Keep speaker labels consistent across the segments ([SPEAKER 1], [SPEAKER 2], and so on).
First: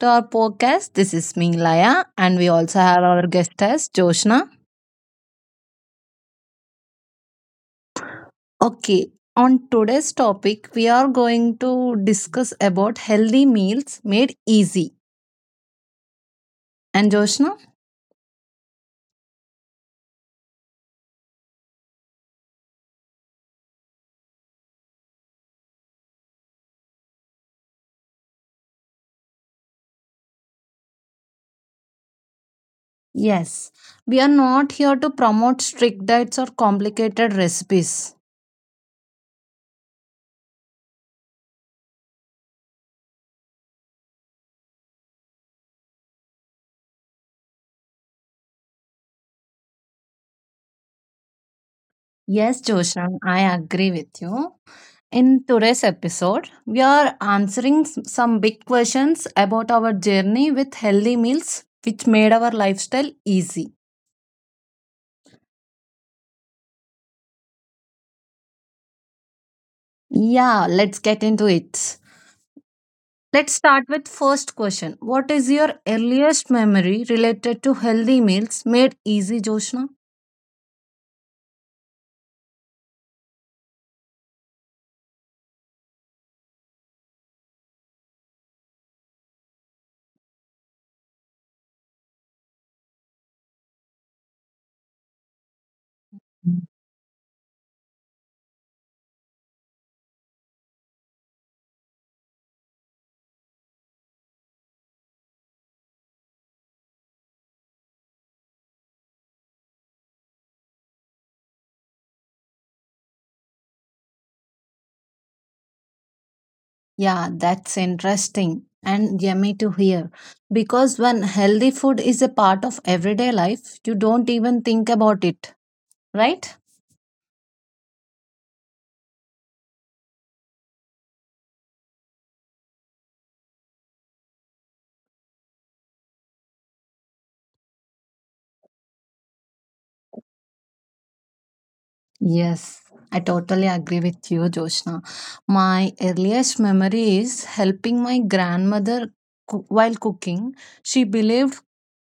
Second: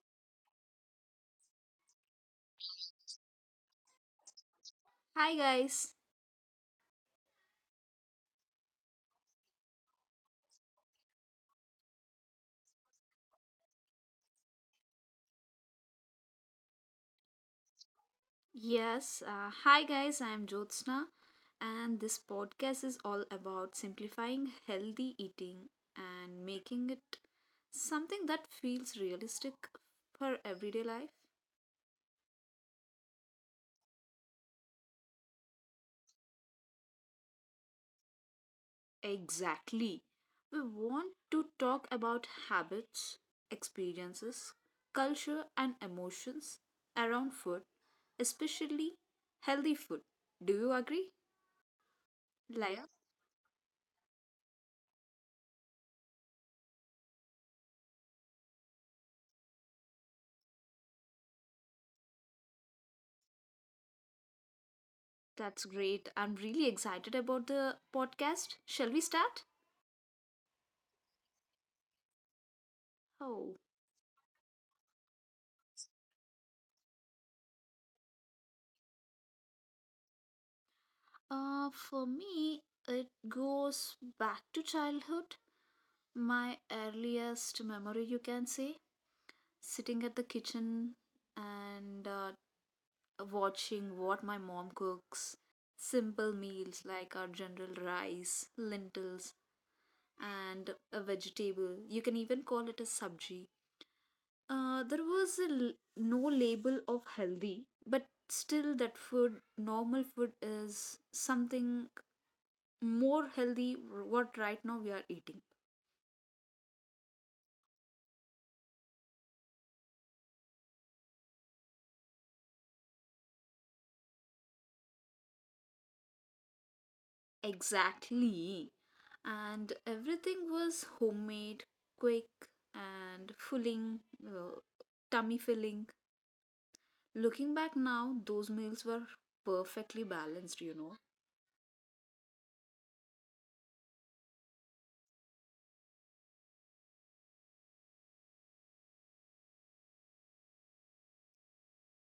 [SPEAKER 1] to our podcast. This is me, Laya, and we also have our guest as Joshna.
[SPEAKER 2] Hi guys.
[SPEAKER 1] Okay, on today's topic, we are going to discuss about healthy meals made easy. And Joshna?
[SPEAKER 2] Yes, Hi guys. I am Jyotsna and this podcast is all about simplifying healthy eating and making it something that feels realistic for everyday life.
[SPEAKER 1] Yes, we are not here to promote strict diets or complicated recipes.
[SPEAKER 2] Exactly. We want to talk about habits, experiences, culture and emotions around food, especially healthy food. Do you agree?
[SPEAKER 1] Yes,
[SPEAKER 2] Like.
[SPEAKER 1] Joshan, I agree with you. In today's episode, we are answering some big questions about our journey with healthy meals, which made our lifestyle easy.
[SPEAKER 2] That's great. I'm really excited about the podcast. Shall we start?
[SPEAKER 1] Yeah, let's get into it. Let's
[SPEAKER 2] Oh,
[SPEAKER 1] start with first question. What is your earliest memory related to healthy meals made easy, Joshna?
[SPEAKER 2] for me, it goes back to childhood. My earliest memory, you can say, sitting at the kitchen and watching what my mom cooks. Simple meals like our general rice, lentils, and a vegetable. You can even call it a sabji. There was no label of healthy, but still that food, normal food, is something more healthy what right now we are eating.
[SPEAKER 1] Yeah, that's interesting and yummy to hear. Because when healthy food is a part of everyday life, you don't even think about it, right?
[SPEAKER 2] Exactly. And everything was homemade, quick, and filling, uh, tummy filling. Looking back now, those meals were perfectly balanced, you know.
[SPEAKER 1] Yes, I totally agree with you, Joshna. My earliest memory is helping my grandmother while cooking. She believed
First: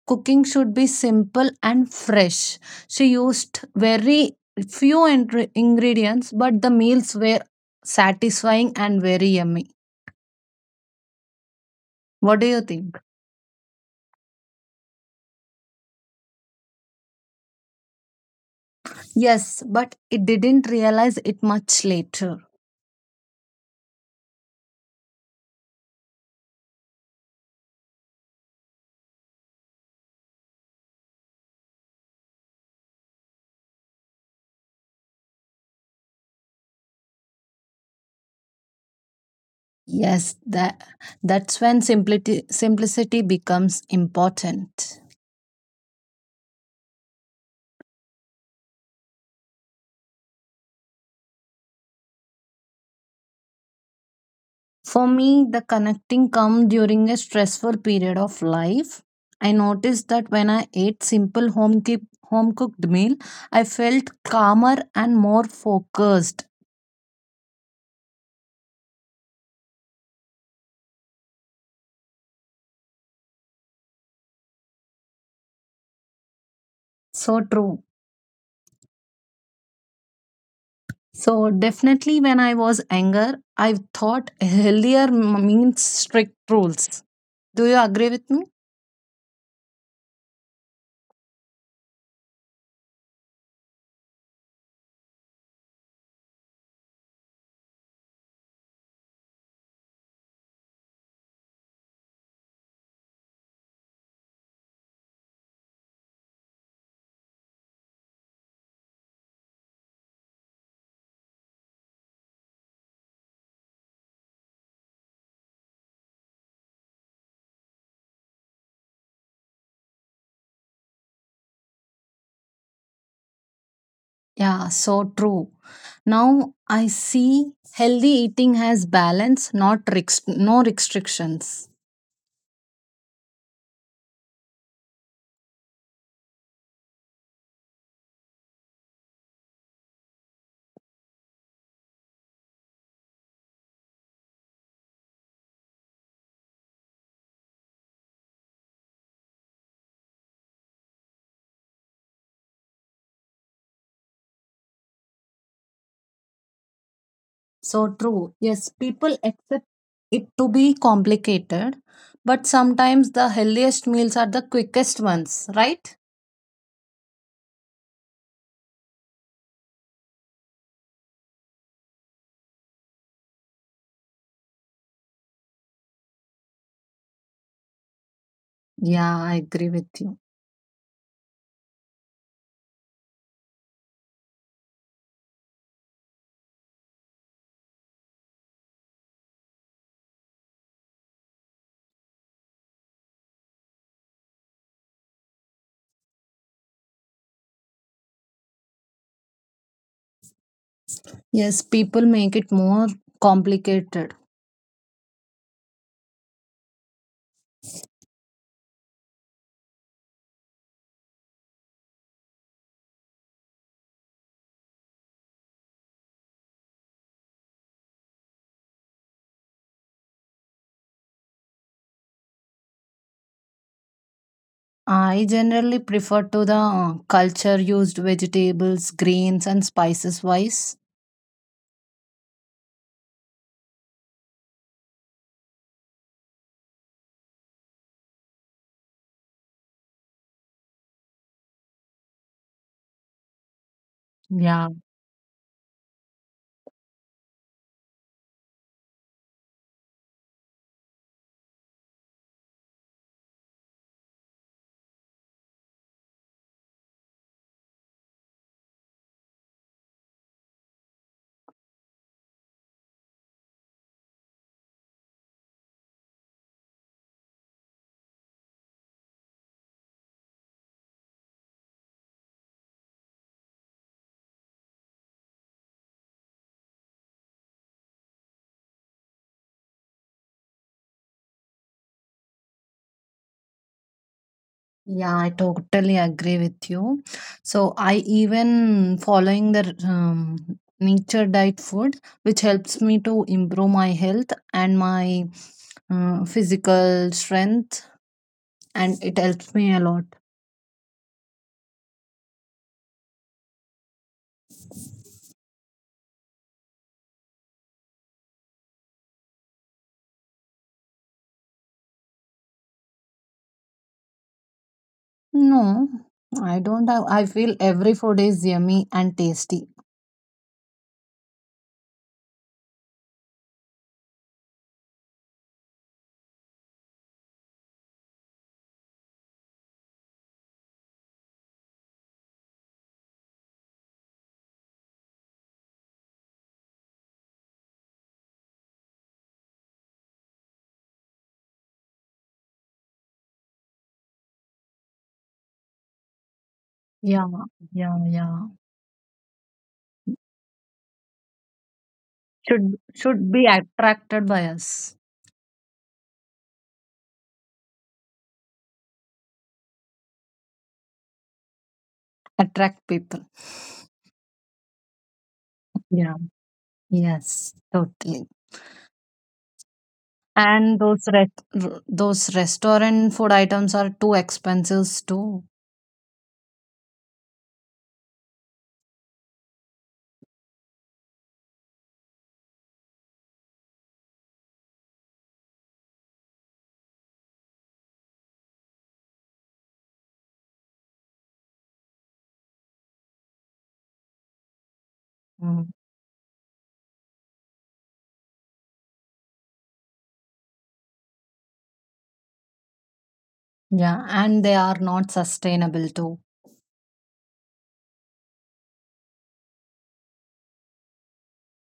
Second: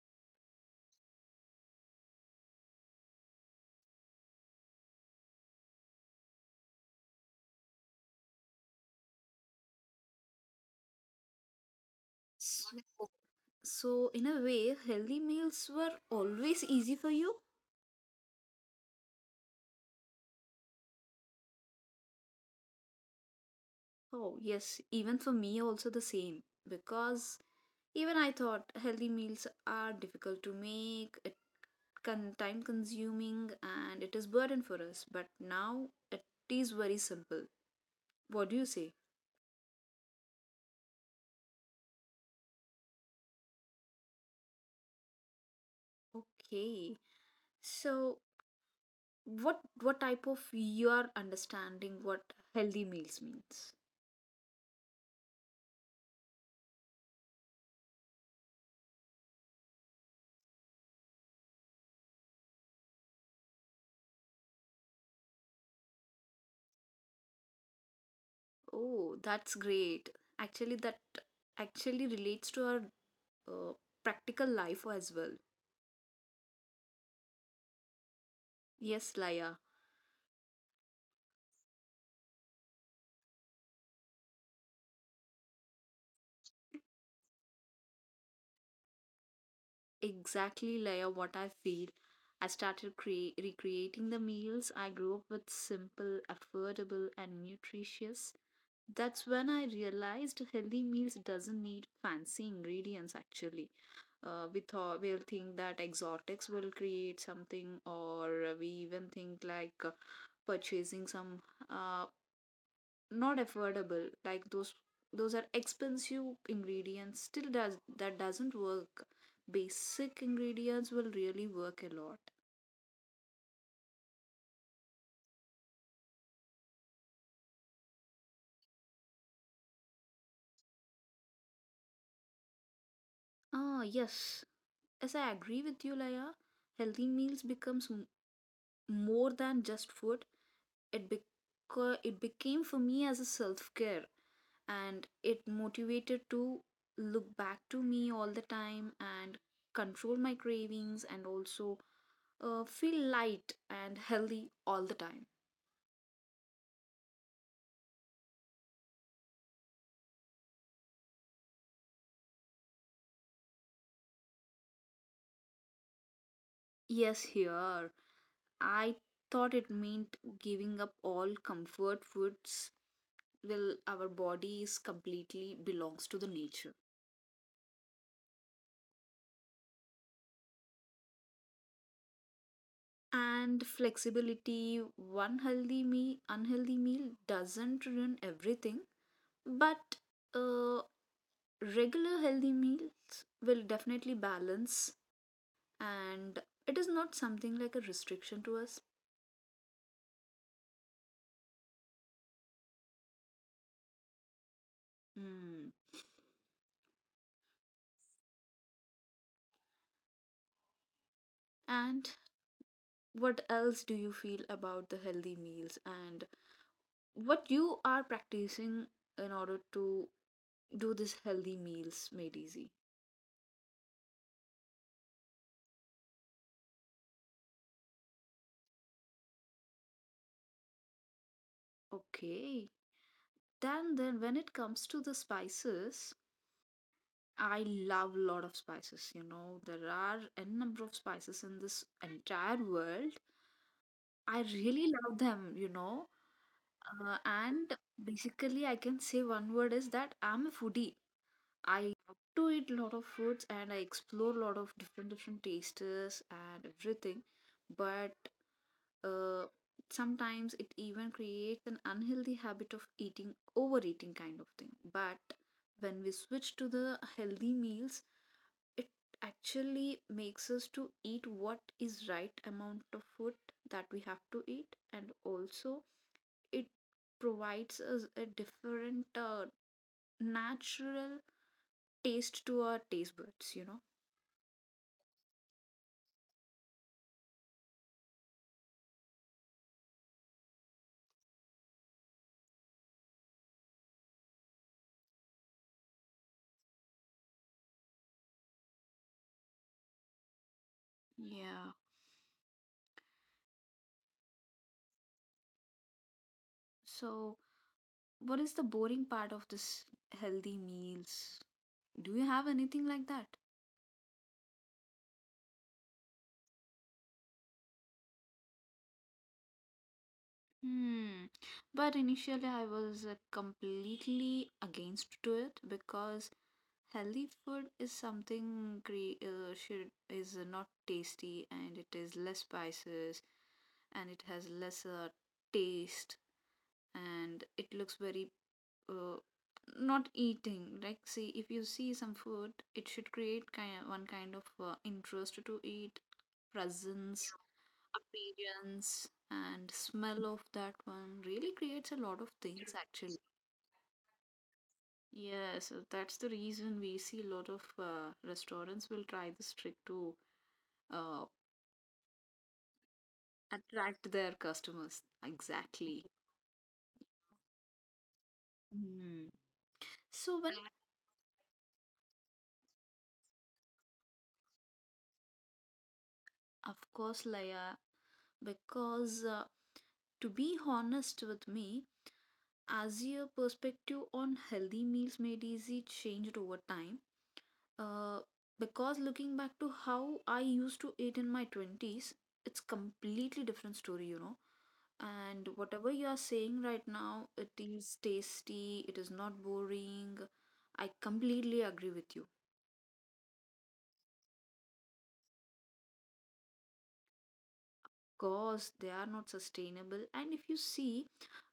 [SPEAKER 1] cooking should be simple and fresh. She used very few ingredients, but the meals were satisfying and very yummy. What do you
[SPEAKER 2] So,
[SPEAKER 1] think?
[SPEAKER 2] so in a way, healthy meals were always easy for you.
[SPEAKER 1] Yes, but it didn't realize it much later.
[SPEAKER 2] Oh, yes, even for me, also the same. Because even I thought healthy meals are difficult to make, it time consuming, and it is burden for us. But now it is very simple. What do you say?
[SPEAKER 1] Yes, that's when simplicity becomes important.
[SPEAKER 2] Okay, so what type of your understanding what healthy meals means?
[SPEAKER 1] For me, the connecting come during a stressful period of life. I noticed that when I ate simple home keep, home cooked meal, I felt calmer and more focused.
[SPEAKER 2] Oh, that's great. Actually, that actually relates to our uh, practical life as well.
[SPEAKER 1] So true.
[SPEAKER 2] Yes, Laya.
[SPEAKER 1] So definitely, when I was anger, I thought healthier means strict rules. Do you agree with me?
[SPEAKER 2] Exactly, layer, what I feel. I started recreating the meals I grew up with simple, affordable and nutritious. That's when I realized healthy meals doesn't need fancy ingredients actually. We thought we'll think that exotics will create something or we even think like purchasing some uh, not affordable, like those are expensive ingredients, still does that doesn't work, basic ingredients will really work a lot.
[SPEAKER 1] Yeah, so true. Now I see healthy eating has balance, not no restrictions.
[SPEAKER 2] Ah, yes, as I agree with you, Laya, healthy meals becomes more than just food. It became for me as a self care and it motivated to look back to me all the time and control my cravings and also feel light and healthy all the time.
[SPEAKER 1] So true. Yes, people accept it to be complicated, but sometimes the healthiest meals are the quickest ones, right?
[SPEAKER 2] Yes, here. I thought it meant giving up all comfort foods. Well, our bodies completely belongs to the nature.
[SPEAKER 1] Yeah, I agree with you.
[SPEAKER 2] And flexibility, one healthy meal, unhealthy meal doesn't ruin everything, but uh, regular healthy meals will definitely balance, and it is not something like a restriction to us.
[SPEAKER 1] Yes, people make it more complicated.
[SPEAKER 2] Mm. And what else do you feel about the healthy meals and what you are practicing in order to do this healthy meals made easy?
[SPEAKER 1] I generally prefer to the culture used vegetables, grains, and spices wise.
[SPEAKER 2] Okay, then when it comes to the spices, I love a lot of spices, you know, there are n number of spices in this entire world. I
[SPEAKER 1] Yeah.
[SPEAKER 2] really love them, you know. And Basically I can say one word is that I'm a foodie. I love to eat a lot of foods and I explore a lot of different different tastes and everything, but Uh, sometimes it even creates an unhealthy habit of eating, overeating kind of thing. But when we switch to the healthy meals, it actually makes us to eat what is right amount of food that we have to eat and also it provides us a different natural taste to our taste buds, you know.
[SPEAKER 1] Yeah, I totally agree with you. So I even following the nature diet food, which helps me to improve my health and my physical strength, and it helps me a lot.
[SPEAKER 2] Yeah. So, what is the boring part of this healthy meals? Do you have anything like that?
[SPEAKER 1] No, I don't have. I feel every food is yummy and tasty.
[SPEAKER 2] Hmm. But initially, I was completely against to it because healthy food is something should is not tasty and it is less spices and it has lesser taste and it looks very uh, not eating. Like, see, if you see some food, it should create kind one kind of interest to eat,
[SPEAKER 1] Yeah,
[SPEAKER 2] presence,
[SPEAKER 1] yeah, yeah.
[SPEAKER 2] appearance and smell of that one really creates a lot of
[SPEAKER 1] Should
[SPEAKER 2] things
[SPEAKER 1] should
[SPEAKER 2] actually.
[SPEAKER 1] be attracted by us.
[SPEAKER 2] Yeah, so that's the reason we see a lot of restaurants will try this trick to uh,
[SPEAKER 1] Attract people.
[SPEAKER 2] attract their customers,
[SPEAKER 1] Yeah.
[SPEAKER 2] exactly.
[SPEAKER 1] Yes. Totally.
[SPEAKER 2] Hmm. So
[SPEAKER 1] And
[SPEAKER 2] when,
[SPEAKER 1] those re- those restaurant food items are too expensive too.
[SPEAKER 2] of course, Laya, because to be honest with me, as your perspective on healthy meals made easy changed over time. Uh, because looking back to how I used to eat in my 20s, it's completely different story, you know.
[SPEAKER 1] Mm.
[SPEAKER 2] And whatever you are saying right now, it is tasty, it is not boring. I completely agree with you.
[SPEAKER 1] Yeah, and they are not sustainable too.
[SPEAKER 2] Because they are not sustainable. And if you see,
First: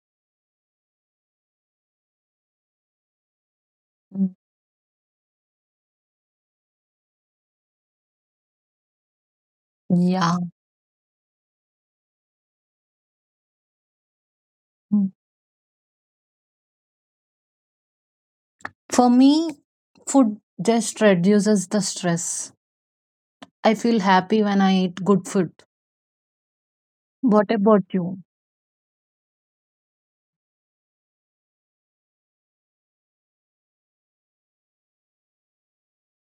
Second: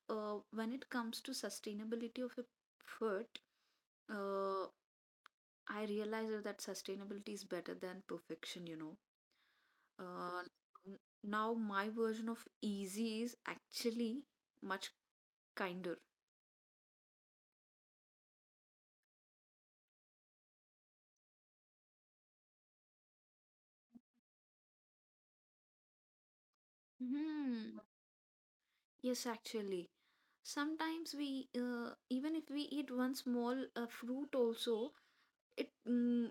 [SPEAKER 2] when it comes to sustainability of a food,
[SPEAKER 1] Mm.
[SPEAKER 2] uh, I realize that sustainability is better than perfection, you know.
[SPEAKER 1] Yeah.
[SPEAKER 2] Uh, n- Now my version of easy is actually much
[SPEAKER 1] Mm.
[SPEAKER 2] kinder.
[SPEAKER 1] For me, food just reduces the stress. I feel happy when I eat good food. What
[SPEAKER 2] Hmm.
[SPEAKER 1] about you?
[SPEAKER 2] Yes, actually. Sometimes we, even if we eat one small fruit also, it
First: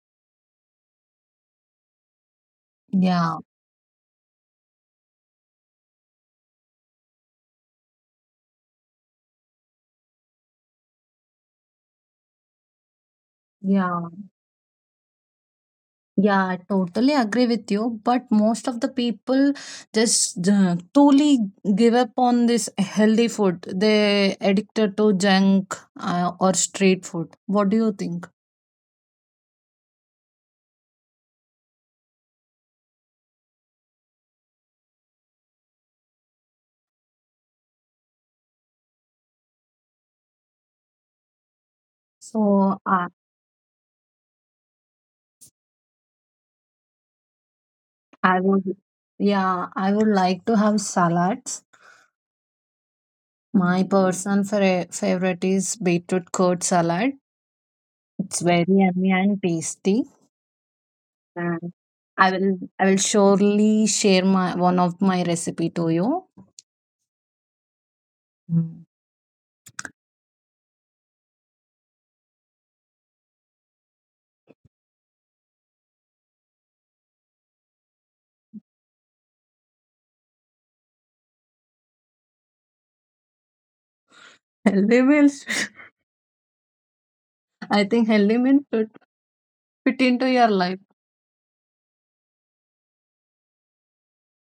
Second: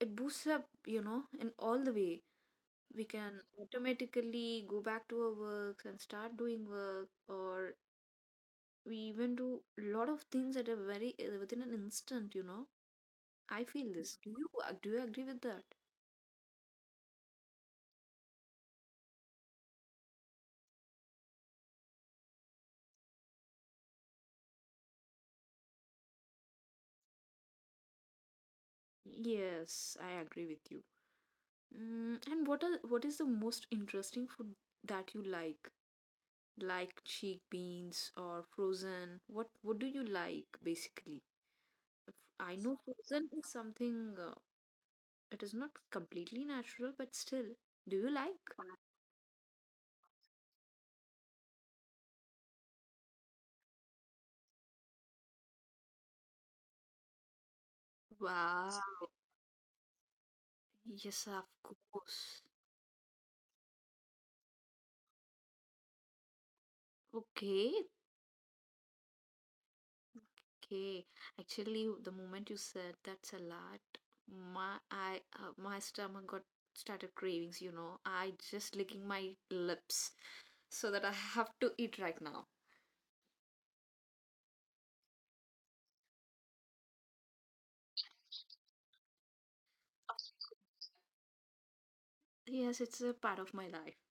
[SPEAKER 2] it boosts up, you know, in all the way. We
[SPEAKER 1] Yeah.
[SPEAKER 2] can automatically go back to our works and start doing work, or we even do a lot of things at a very within an instant, you know. I feel
[SPEAKER 1] Yeah.
[SPEAKER 2] this. Do you agree with that?
[SPEAKER 1] Yeah, I totally agree with you. But most of the people just totally give up on this healthy food. They addicted to junk, or street food. What do you think?
[SPEAKER 2] Yes, I agree with you. Mm, and what is the most interesting food that you like? Like chickpeas or frozen? What do you like basically? I know
[SPEAKER 1] So uh,
[SPEAKER 2] frozen is something it is not completely natural, but still, do you
[SPEAKER 1] I
[SPEAKER 2] like?
[SPEAKER 1] would, yeah, I would like to have salads. My personal favorite is beetroot curd salad. It's very
[SPEAKER 2] Wow.
[SPEAKER 1] yummy and tasty.
[SPEAKER 2] Yes, of
[SPEAKER 1] And
[SPEAKER 2] course.
[SPEAKER 1] I will surely share my one of my recipe to you.
[SPEAKER 2] Okay,
[SPEAKER 1] Mm.
[SPEAKER 2] okay. Actually, the moment you said that salad, my stomach got started cravings. You know, I just licking my lips so that I have to eat right now.
[SPEAKER 1] Healthy meals. I think healthy means fit, fit into your life.
[SPEAKER 2] Yes, it's a part of my life.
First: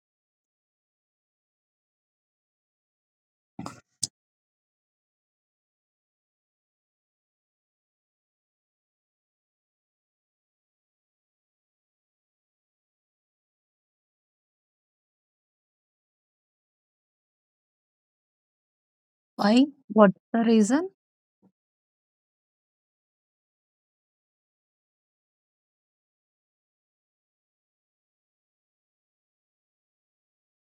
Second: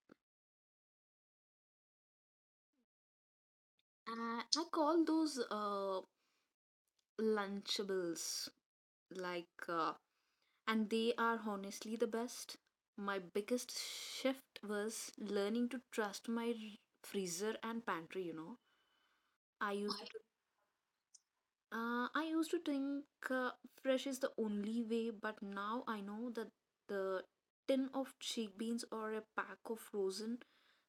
[SPEAKER 2] And I call those Lunchables like, and they are honestly the best. My biggest shift was learning to trust freezer and pantry, you know. I
[SPEAKER 1] Why?
[SPEAKER 2] used
[SPEAKER 1] What's the reason?
[SPEAKER 2] I used to think uh, fresh is the only way, but now I know that the tin of chickpeas or a pack of frozen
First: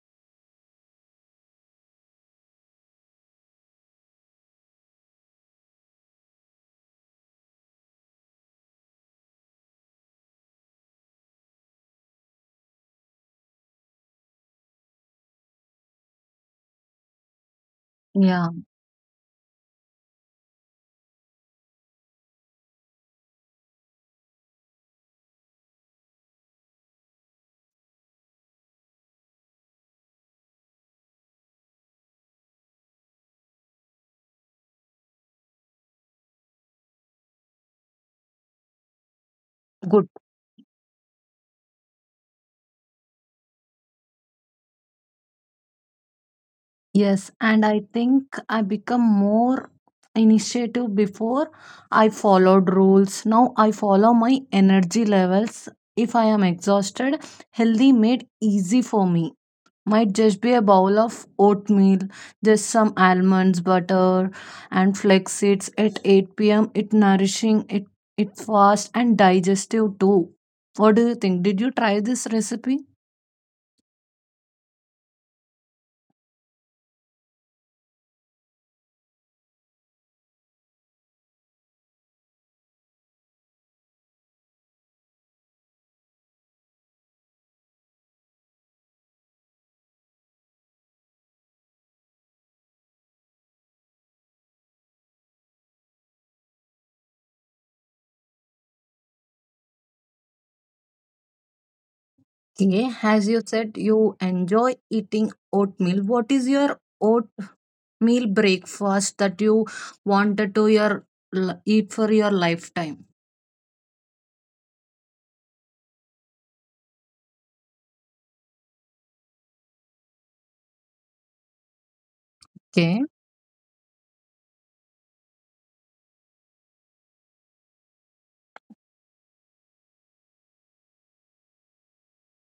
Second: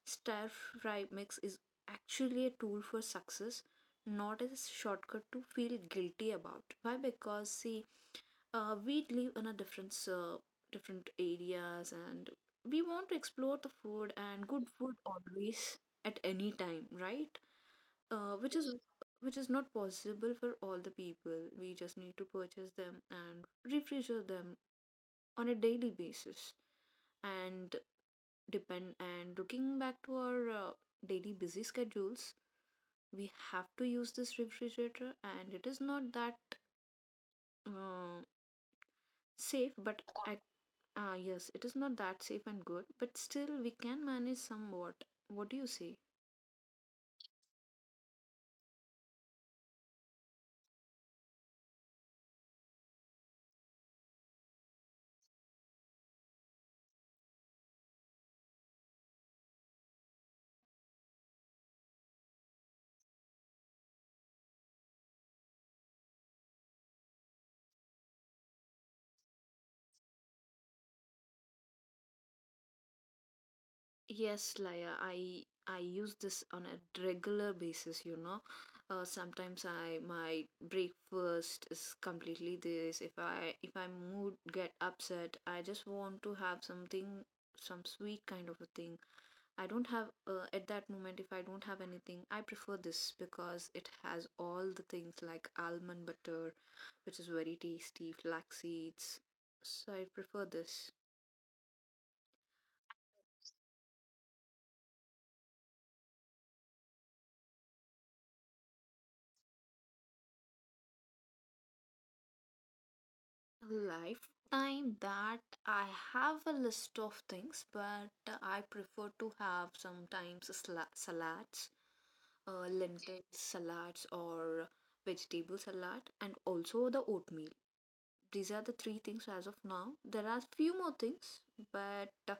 [SPEAKER 2] stir fry mix is actually a tool for success, not a shortcut to feel guilty about. Why? Because see, we live in a different areas, and we want to explore the food and good food always at any time, right? uh,
[SPEAKER 1] Yeah,
[SPEAKER 2] which is which is not possible for all the people. We just need to purchase them and refresh them on a daily basis. And depend and looking back to our daily busy schedules, we have to use this refrigerator, and it is not that uh, safe,
[SPEAKER 1] good.
[SPEAKER 2] but yes, it is not that safe and good, but still we can manage somewhat. What do you say?
[SPEAKER 1] Yes, and I think I become more initiative before I followed rules. Now I follow my energy levels. If I am exhausted, healthy made easy for me might just be a bowl of oatmeal, just some almonds, butter, and flax seeds at 8 p.m. It nourishing, it fast and digestive too. What do you think? Did you try this recipe?
[SPEAKER 2] Yes, Laya, I use this on a regular basis, you know. Sometimes I my breakfast is completely this. If I mood get upset, I just want to have something, some sweet kind of a thing. I don't have at that moment, if I don't have anything, I prefer this because it has all the things like almond butter, which is very tasty, flax seeds. So I prefer this.
[SPEAKER 1] Yeah, as you said, you enjoy eating oatmeal. What is your oatmeal breakfast that you wanted to your eat for your lifetime?
[SPEAKER 2] Lifetime that I have a list of things, but I prefer to have sometimes salads,
[SPEAKER 1] Okay.
[SPEAKER 2] lentil salads, or vegetable salad, and also the oatmeal. These are the three things as of now. There are few more things, but uh,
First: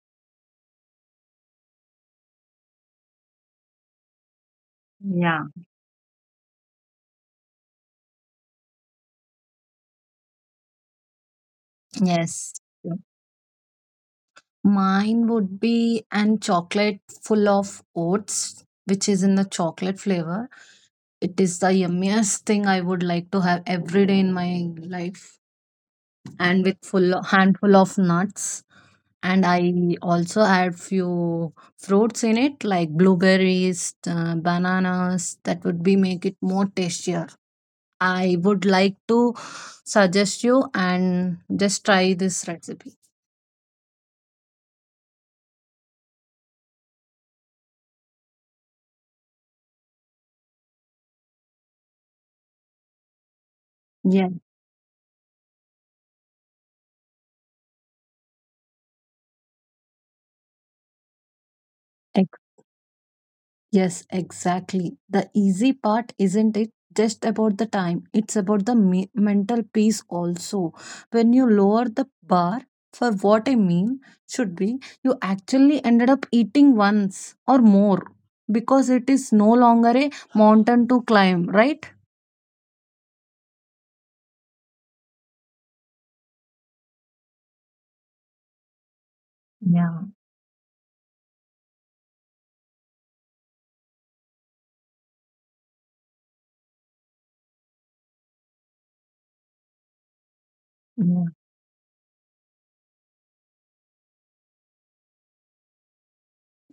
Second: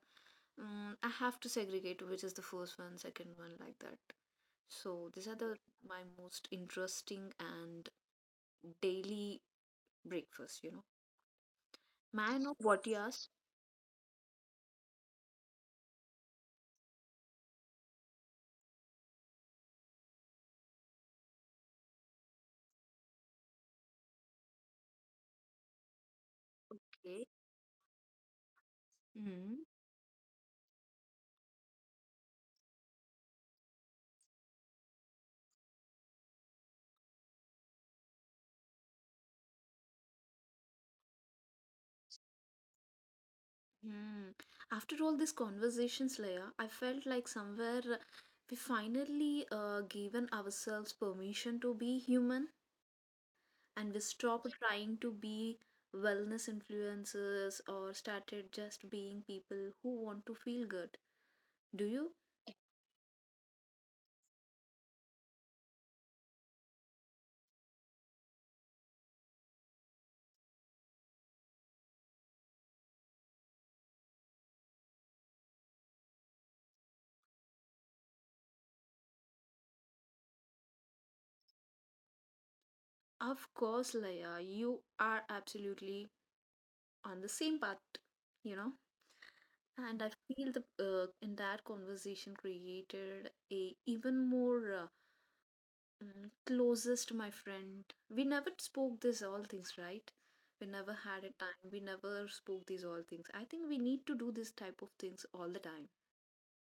[SPEAKER 2] mm, I have to segregate which is the first one, second one, like that. So these are
[SPEAKER 1] Yeah.
[SPEAKER 2] the my most interesting and daily breakfast. You know, may I
[SPEAKER 1] Yes.
[SPEAKER 2] know what yours?
[SPEAKER 1] Mine would be an chocolate full of oats, which is in the chocolate flavor. It is the yummiest thing I would like to have every day in my life, and with full handful of nuts. And
[SPEAKER 2] Hmm.
[SPEAKER 1] I also add few fruits in it, like blueberries, bananas. That would be make it more tastier. I would like to suggest you and just try this recipe.
[SPEAKER 2] Mm. After all these conversations, Leia, I felt like somewhere we finally given ourselves permission to be human and we
[SPEAKER 1] Yeah.
[SPEAKER 2] stopped trying to be wellness influencers or started just being people who want to feel good. Do you?
[SPEAKER 1] Yes, exactly. The easy part isn't it just about the time, it's about the mental peace also. When you lower the bar for what a meal should be, you actually ended up eating once or more because it is no longer a mountain to climb, right?
[SPEAKER 2] Of course, Leia, you are absolutely on the same path, you know?
[SPEAKER 1] Yeah.
[SPEAKER 2] And I feel the in that conversation created a even more. Mm, closest, my friend. We never spoke this all things, right? We never had a time. We never spoke these all things. I think we need to do this type of things all the time.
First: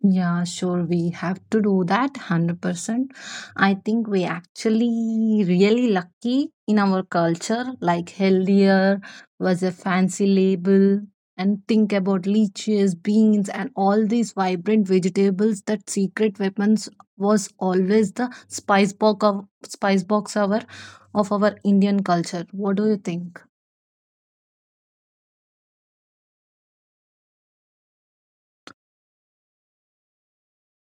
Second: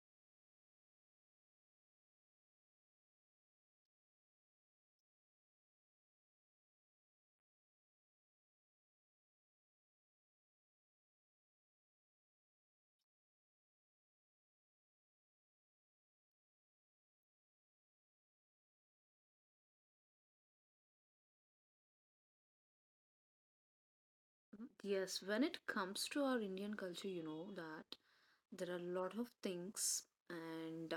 [SPEAKER 1] Yeah, sure. We have to do that 100%. I think we actually really lucky in our culture, like healthier was a fancy label. And think about leeches, beans, and all these vibrant vegetables that secret weapons was always the spice box our of our Indian culture. What do you think?
[SPEAKER 2] Mhm. Yes, when it comes to our Indian culture, you know that there are a lot of things, and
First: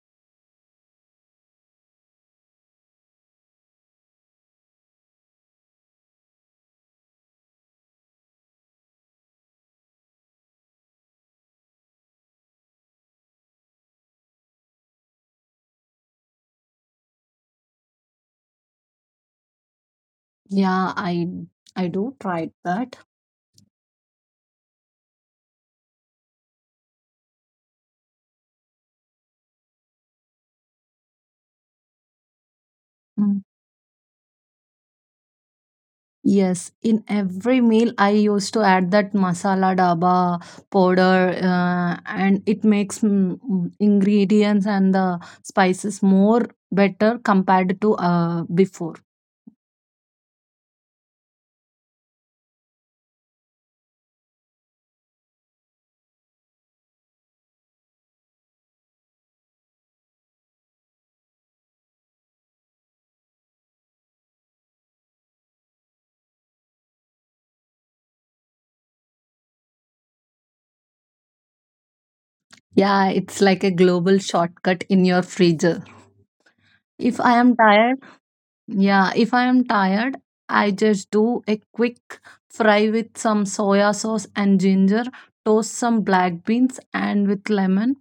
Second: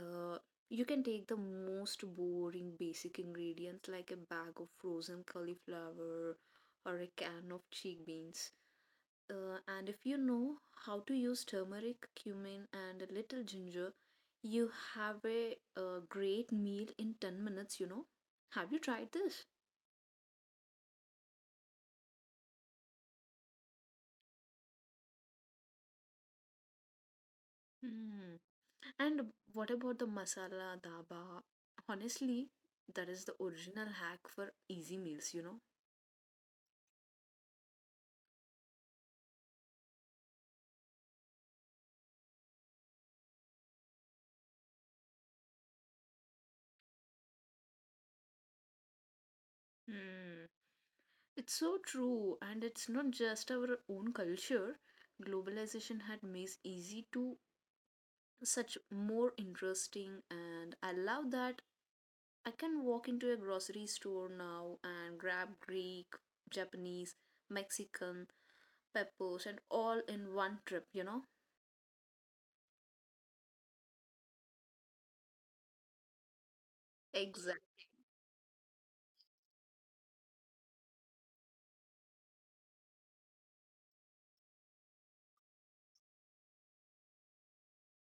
[SPEAKER 2] uh, you can take the most boring basic ingredients like a bag of frozen cauliflower or a can of chickpeas. And if you know how to use turmeric, cumin, and a little ginger, you have a great meal in 10 minutes, you know. Have you tried this?
[SPEAKER 1] Yeah, I do try that.
[SPEAKER 2] Hmm. And what about the masala dhaba? Honestly, that is the
[SPEAKER 1] Mm.
[SPEAKER 2] original hack for easy meals, you know.
[SPEAKER 1] Yes, in every meal I used to add that masala daba powder, and it makes ingredients and the spices more better compared to before.
[SPEAKER 2] Hmm. It's so true, and it's not just our own culture. Globalization had made easy to such more interesting, and I love that I can walk into a grocery store now and grab Greek, Japanese, Mexican, peppers, and all in one trip, you know?
[SPEAKER 1] Yeah, it's like a global shortcut in your freezer. If I am
[SPEAKER 2] Exactly.
[SPEAKER 1] tired, yeah, if I am tired, I just do a quick fry with some soya sauce and ginger, toast some black beans and with lemon.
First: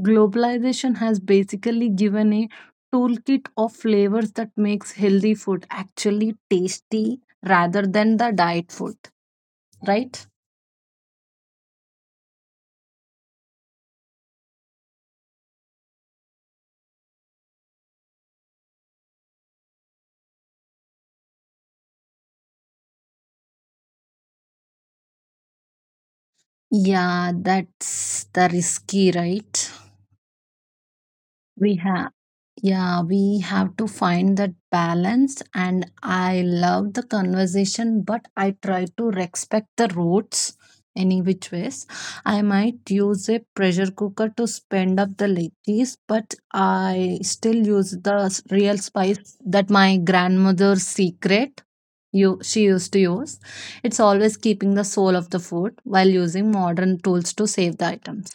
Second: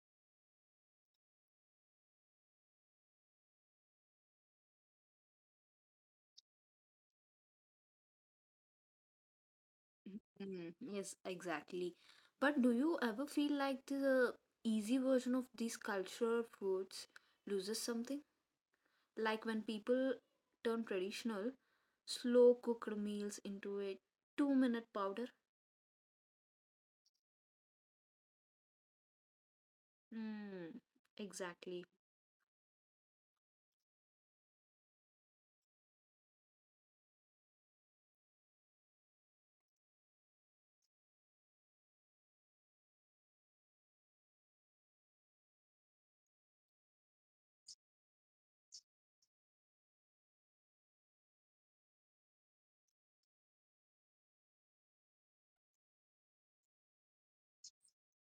[SPEAKER 1] Globalization has basically given a toolkit of flavors that makes healthy food actually tasty rather than the diet food, right?
[SPEAKER 2] Mm, yes, exactly. But do you ever feel like the easy version of these cultural foods loses something? Like when people turn traditional, slow cooked meals into a 2-minute powder?
[SPEAKER 1] Yeah, that's the risky, right?
[SPEAKER 2] Mm,
[SPEAKER 1] We
[SPEAKER 2] exactly.
[SPEAKER 1] have. Yeah, we have to find that balance. And I love the conversation, but I try to respect the roots any which ways. I might use a pressure cooker to spend up the lettuce, but I still use the real spice that my grandmother's secret you she used to use. It's always keeping the soul of the food while using modern tools to save the items.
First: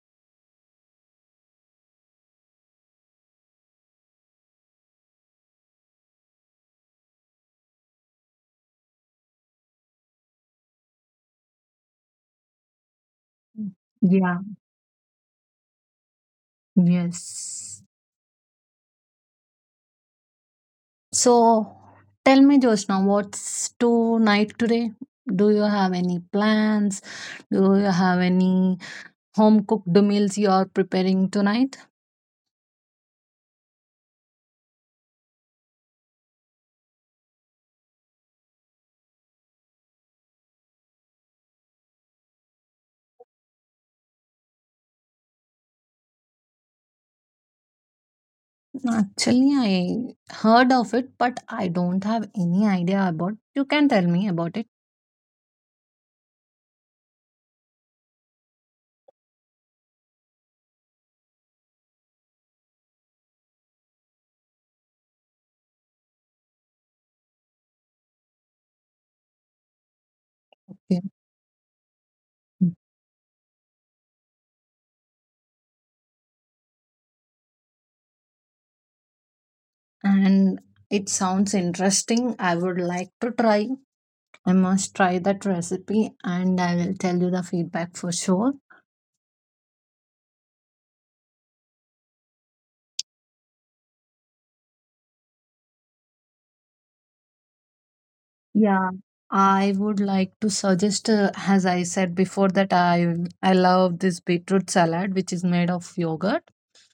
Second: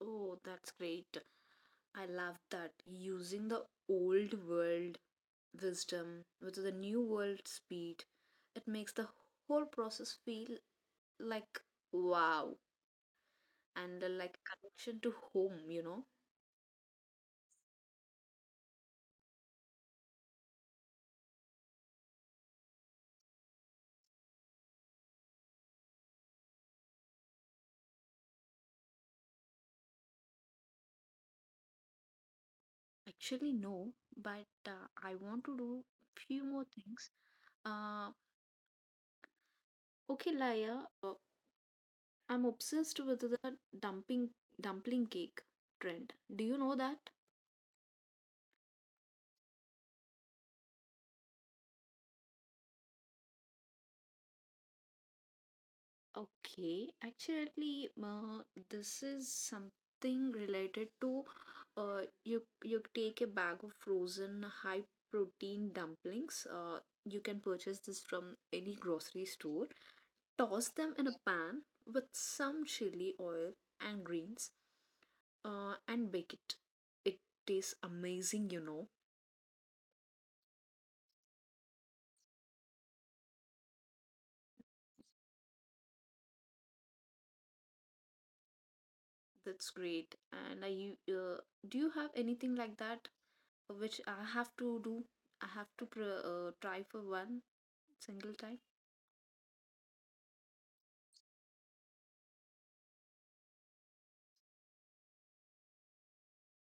[SPEAKER 2] Oh, that's great. I love that. Using the old world wisdom with the new world speed, it makes the whole process feel like wow and like
[SPEAKER 1] Yeah.
[SPEAKER 2] connection to home.
[SPEAKER 1] Yes. So tell me, Jyotsna, what's tonight today? Do you have any plans? Do you have any home cooked meals you are preparing tonight?
[SPEAKER 2] Actually, no, but I want to do few more things. Uh, okay, Laya, I'm obsessed with the dumping dumpling cake trend. Do you know that?
[SPEAKER 1] Actually, I heard of it, but I don't have any idea about. You can tell me about it.
[SPEAKER 2] Okay, actually, this is something related to you take a bag of frozen high protein dumplings. You can purchase this from any grocery store. Toss
[SPEAKER 1] Okay.
[SPEAKER 2] them in a pan with some chili oil and greens, and bake it. It tastes amazing.
[SPEAKER 1] And it sounds interesting. I would like to try. I must try that recipe and I will tell you the feedback for sure.
[SPEAKER 2] That's great. And I you Do you have anything like that? Which I have to do. I have to try for one single time.
[SPEAKER 1] Yeah, I would like to suggest, as I said before, that I love this beetroot salad, which is made of yogurt.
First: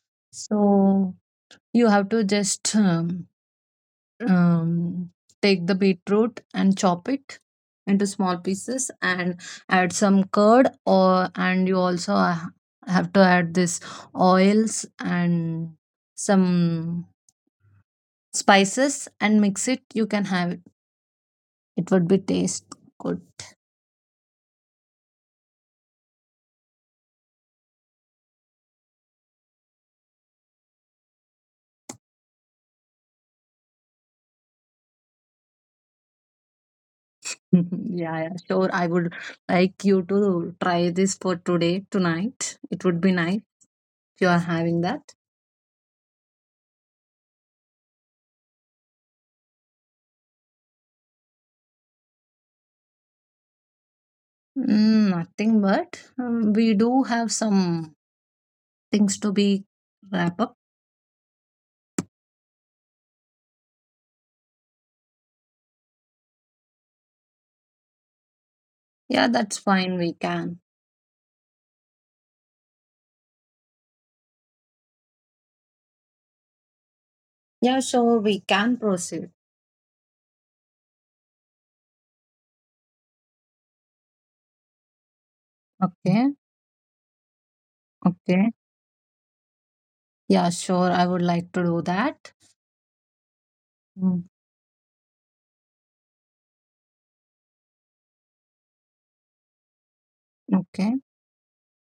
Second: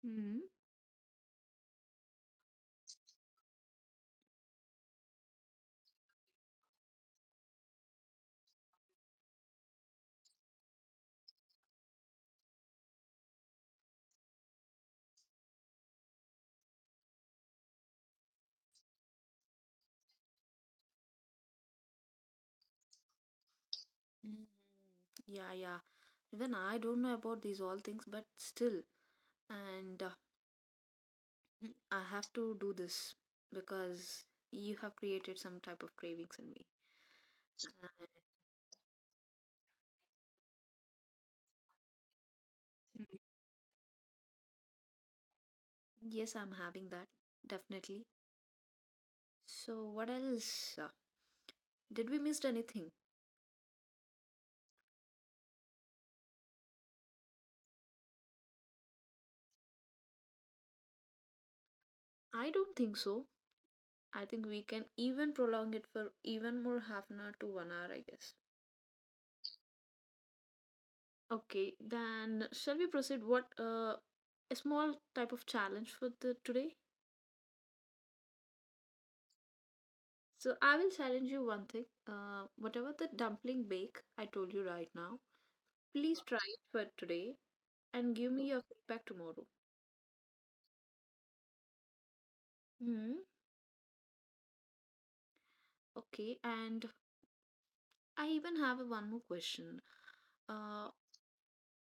[SPEAKER 2] Hmm
[SPEAKER 1] So you have to just um, take the beetroot and chop it into small pieces and add some curd, or and you also have to add this oils and some spices and mix it. You can have it. It would be taste good.
[SPEAKER 2] Mhm. Yeah, yeah. Even I don't know about these all things, but still, and I have to do this because you have created some type of cravings in me.
[SPEAKER 1] Mhm. Yeah, yeah, sure. I would like you to try this for today, tonight. It would
[SPEAKER 2] And
[SPEAKER 1] be nice if you are having that.
[SPEAKER 2] yes, I'm having that definitely. So, what else? Uh, Did we miss anything?
[SPEAKER 1] Mm, nothing but we do have some things to be wrap up.
[SPEAKER 2] I don't think so. I think we can even prolong it for even more half an hour to 1 hour, I guess.
[SPEAKER 1] Yeah, that's fine. We can.
[SPEAKER 2] Okay, then shall we proceed? What A small type of challenge for the today.
[SPEAKER 1] Yeah, sure. We can proceed.
[SPEAKER 2] So I will challenge you one thing. Whatever the dumpling bake I told you right now, please
[SPEAKER 1] Okay.
[SPEAKER 2] try it for today and give me
[SPEAKER 1] Okay.
[SPEAKER 2] your feedback tomorrow.
[SPEAKER 1] Yeah, sure. I would like to do that.
[SPEAKER 2] Hmm.
[SPEAKER 1] Mm,
[SPEAKER 2] Okay. And I even have a one more question. Uh,
[SPEAKER 1] okay.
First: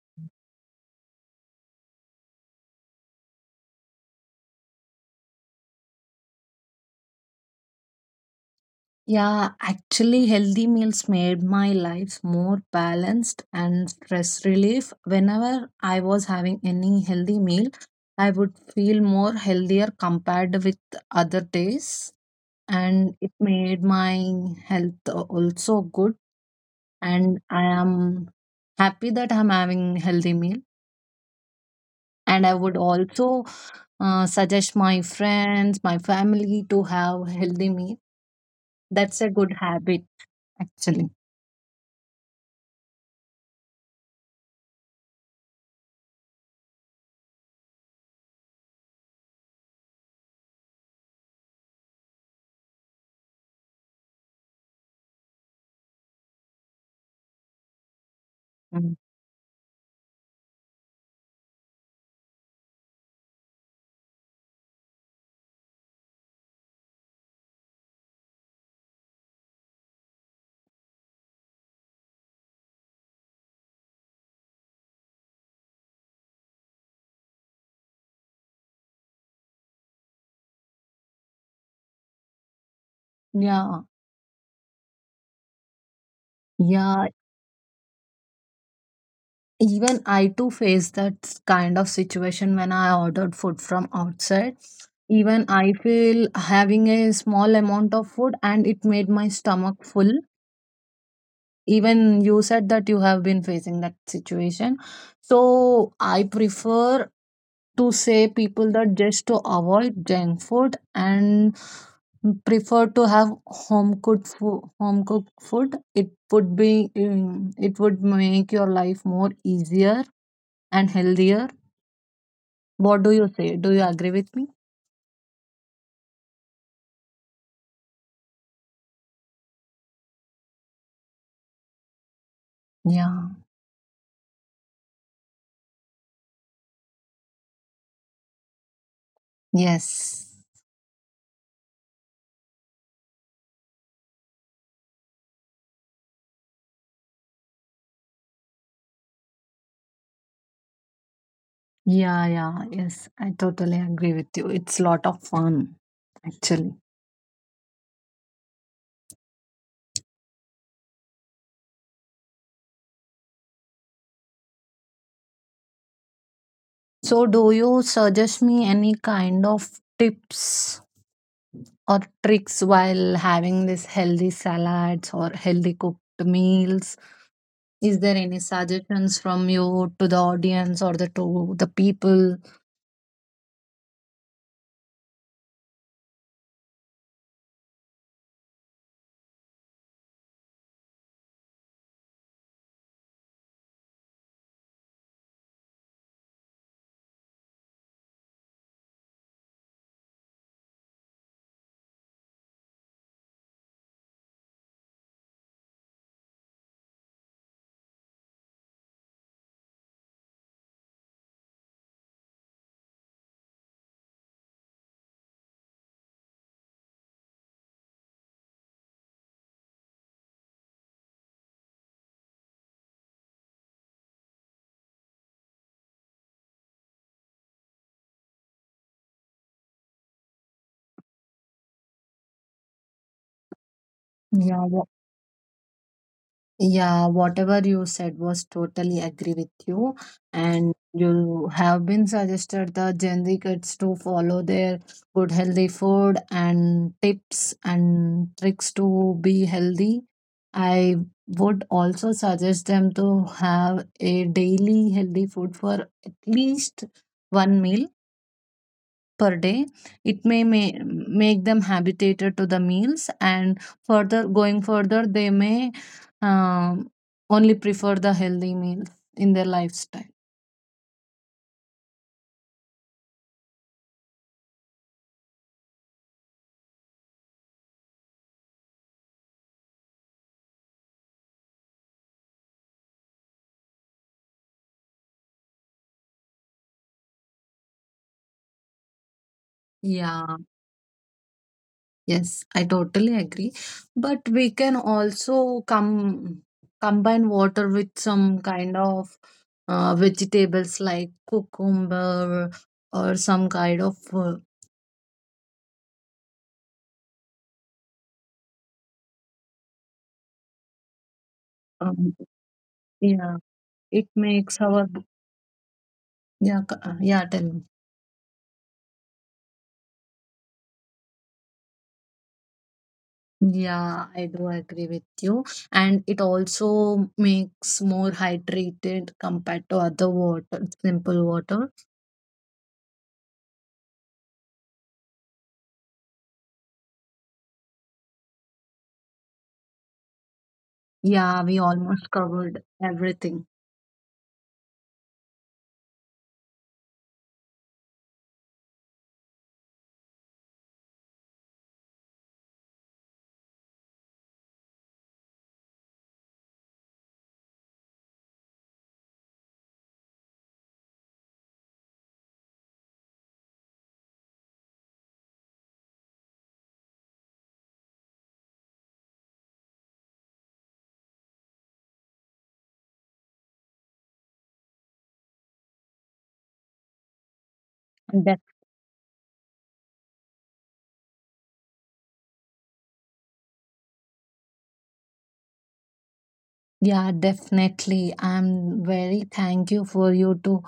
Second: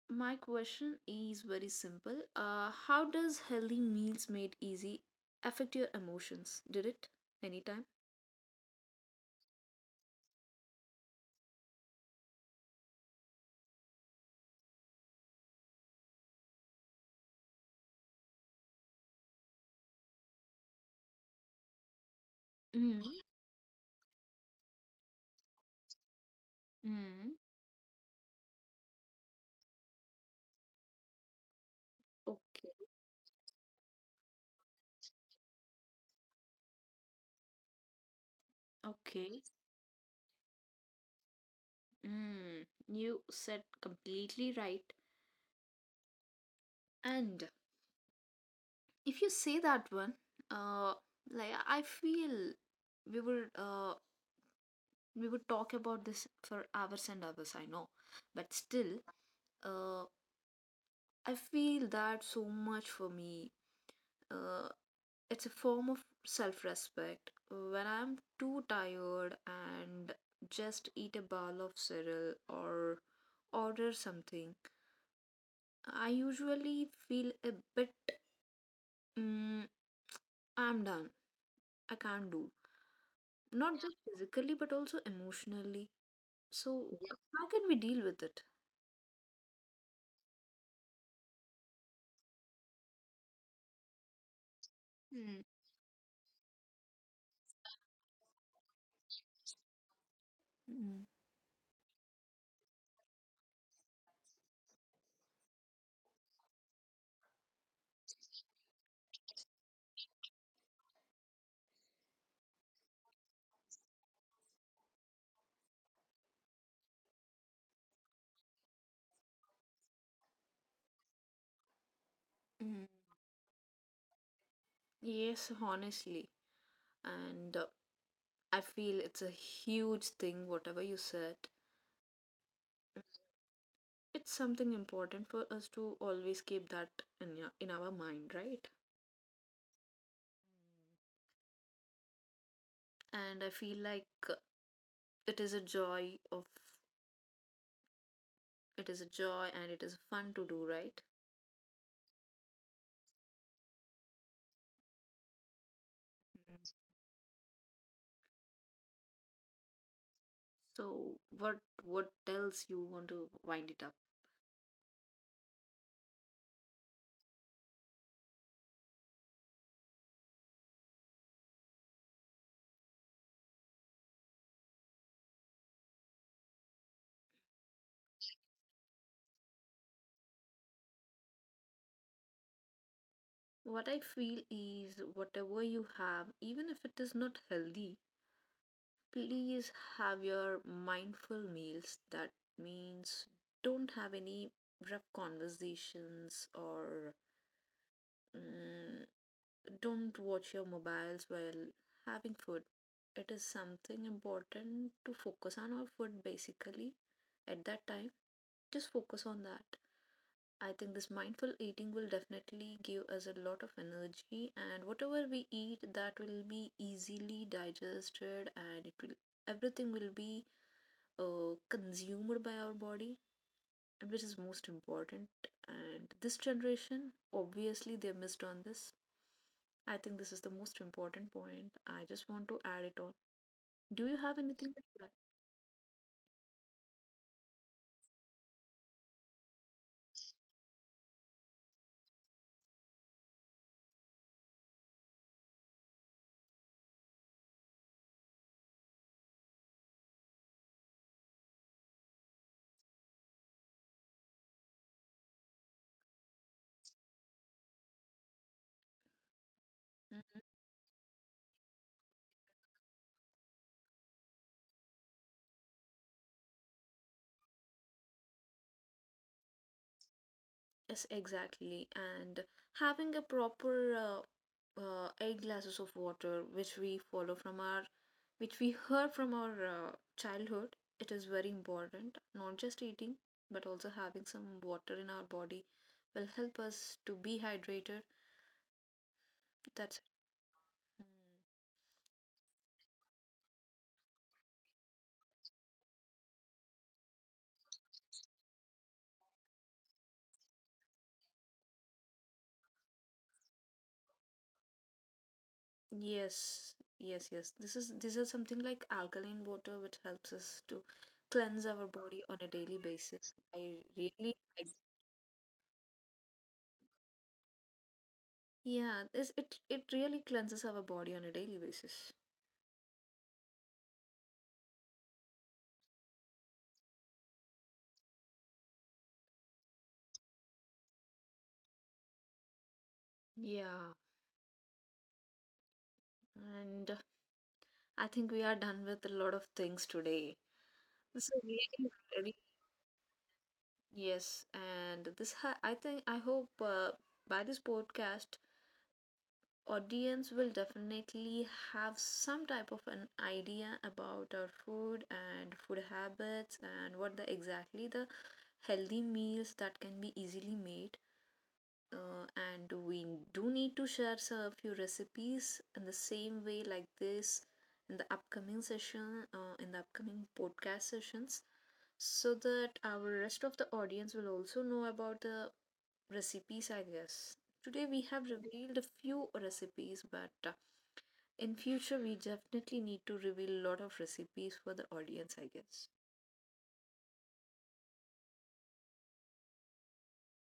[SPEAKER 2] my question is very simple. How does healthy meals made easy affect your emotions? Did it anytime?
[SPEAKER 1] Yeah, actually, healthy meals made my life more balanced and stress relief. Whenever I was having any healthy meal, I would feel more healthier compared with other days,
[SPEAKER 2] Mm.
[SPEAKER 1] and it made my health also good.
[SPEAKER 2] Mm.
[SPEAKER 1] And I am happy that I'm having healthy meal. And I
[SPEAKER 2] Okay.
[SPEAKER 1] would also suggest my friends, my family to have healthy meal. That's a
[SPEAKER 2] Okay.
[SPEAKER 1] good habit, actually.
[SPEAKER 2] Mm, you said completely right. And if you say that one, uh, like I feel we would uh we would talk about this for hours and hours. I know, but
[SPEAKER 1] Mm.
[SPEAKER 2] still, uh, I feel that so much for me. Uh, it's a form of self respect. When I'm too tired and just eat a bowl of cereal or order something, I usually feel a bit Mm, I'm done. I can't do. Not
[SPEAKER 1] Yeah,
[SPEAKER 2] just physically, but also emotionally. So,
[SPEAKER 1] yeah.
[SPEAKER 2] yeah. How can we deal with it?
[SPEAKER 1] Even I too faced that kind of situation when I ordered food from outside. Even
[SPEAKER 2] Mm,
[SPEAKER 1] I feel having a small amount of food and it made my stomach full.
[SPEAKER 2] mm,
[SPEAKER 1] Even you said that you have been facing that situation. So I prefer to say people that just to avoid junk food and prefer to have home cooked food. It would be it would make your life more easier and healthier. What
[SPEAKER 2] mm.
[SPEAKER 1] do you say? Do you agree with me?
[SPEAKER 2] Yes, honestly. And I feel it's a huge thing, whatever you said.
[SPEAKER 1] Yeah,
[SPEAKER 2] It's something important for us to always keep that in our mind, right?
[SPEAKER 1] yes.
[SPEAKER 2] And I feel like it is a joy of it is a joy and it is fun to do, right?
[SPEAKER 1] Yeah, yeah, yes, I totally agree with you. It's lot of fun, actually.
[SPEAKER 2] Mm. So what else you want to wind it up?
[SPEAKER 1] So do you suggest me any kind of tips or tricks while having this healthy salads or healthy cooked meals? Is there any suggestions from you to the audience or the to the people?
[SPEAKER 2] What I feel is whatever you have, even if it is not healthy, please have your mindful meals. That means don't have any rough conversations or mm, don't watch your mobiles while having food. It is something important to focus on our food basically at that time. Just focus on that. I think this mindful eating will definitely give us a lot of energy, and whatever we eat, that will be easily digested, and it will everything will be consumed by our body, which is most important. And this generation, obviously, they missed on this. I think this is the most important point. I just want to add it on. Do you have
[SPEAKER 1] Yeah.
[SPEAKER 2] anything to
[SPEAKER 1] Yeah, whatever you said was totally agree with you. And you have been suggested the Gen Z kids to follow their good healthy food and tips and tricks to be healthy. I would also suggest them to have a daily healthy food for at least one meal per day. It
[SPEAKER 2] add?
[SPEAKER 1] may make them habituated to the meals, and further going further, they may um, only prefer the healthy meals in their lifestyle.
[SPEAKER 2] Yes, exactly. And having a proper 8 glasses of water, which we follow from which we heard from our childhood, it is very important. Not just eating, but also having some water in our body will help us to be hydrated. That's
[SPEAKER 1] Yeah,
[SPEAKER 2] Mm.
[SPEAKER 1] yes, I totally agree. But we can also come combine water with some kind of vegetables like cucumber or some kind of
[SPEAKER 2] Yes, yes, yes. This is something like alkaline water, which helps us to cleanse our
[SPEAKER 1] um,
[SPEAKER 2] body on a daily
[SPEAKER 1] yeah.
[SPEAKER 2] basis. I
[SPEAKER 1] It
[SPEAKER 2] really
[SPEAKER 1] makes our
[SPEAKER 2] like.
[SPEAKER 1] yeah yeah, tell me.
[SPEAKER 2] Yeah, this it it really cleanses our body on a daily basis.
[SPEAKER 1] Yeah, I do agree with you. And it also makes more hydrated compared to other water, simple water.
[SPEAKER 2] Yeah, and I think we are done with a lot of things today.
[SPEAKER 1] Yeah,
[SPEAKER 2] This
[SPEAKER 1] we
[SPEAKER 2] is
[SPEAKER 1] almost
[SPEAKER 2] really very
[SPEAKER 1] covered everything.
[SPEAKER 2] yes, and this ha I think I hope by this podcast, audience will definitely have some type of an idea about our food and food habits and what the exactly the healthy meals that can be easily made. And we do need to share a few recipes in the same way like this in the upcoming session in the upcoming podcast sessions so that our rest of the audience will also know about the recipes, I guess. Today we have
[SPEAKER 1] Def-
[SPEAKER 2] revealed a few recipes, but in future we definitely need to reveal a lot of recipes for the audience, I guess.
[SPEAKER 1] yeah, definitely. I'm very thank you for you to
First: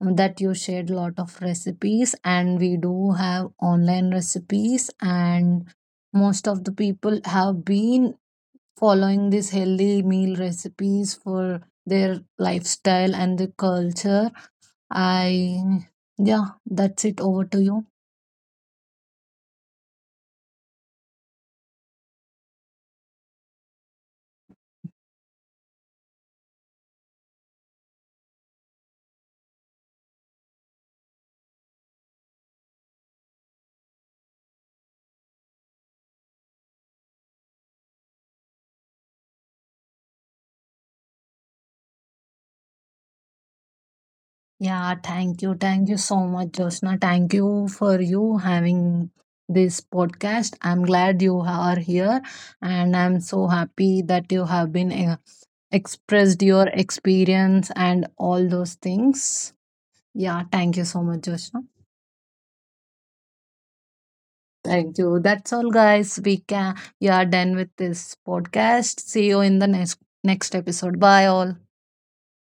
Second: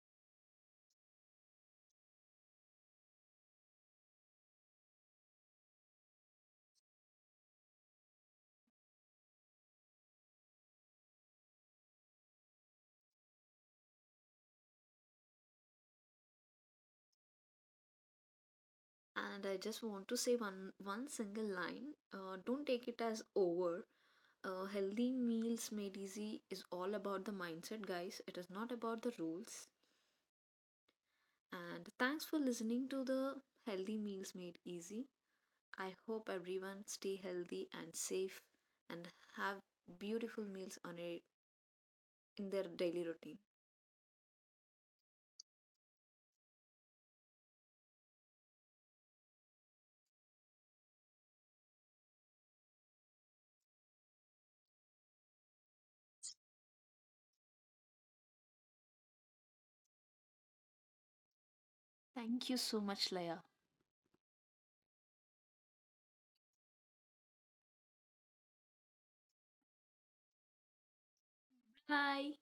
[SPEAKER 1] that you shared lot of recipes and we do have online recipes and most of the people have been following these healthy meal recipes for their lifestyle and the culture. I, yeah, that's it. Over to you.
[SPEAKER 2] And I just want to say one single line. Don't take it as over. Healthy meals made easy is all about the mindset, guys. It is not about the rules. And thanks for listening to the Healthy Meals Made Easy. I hope everyone stay healthy and safe and have beautiful meals on in their daily routine.
[SPEAKER 1] Yeah, thank you. Thank you so much, Joshna. Thank you for you having this podcast. I'm glad you are here and I'm so happy that you have been expressed your experience and all those things. Yeah, thank you so much, Joshna.
[SPEAKER 2] Thank you so much, Leia.
[SPEAKER 1] Thank you. That's all, guys. We can. We are done with this podcast. See you in the next episode. Bye, all.
[SPEAKER 2] Bye.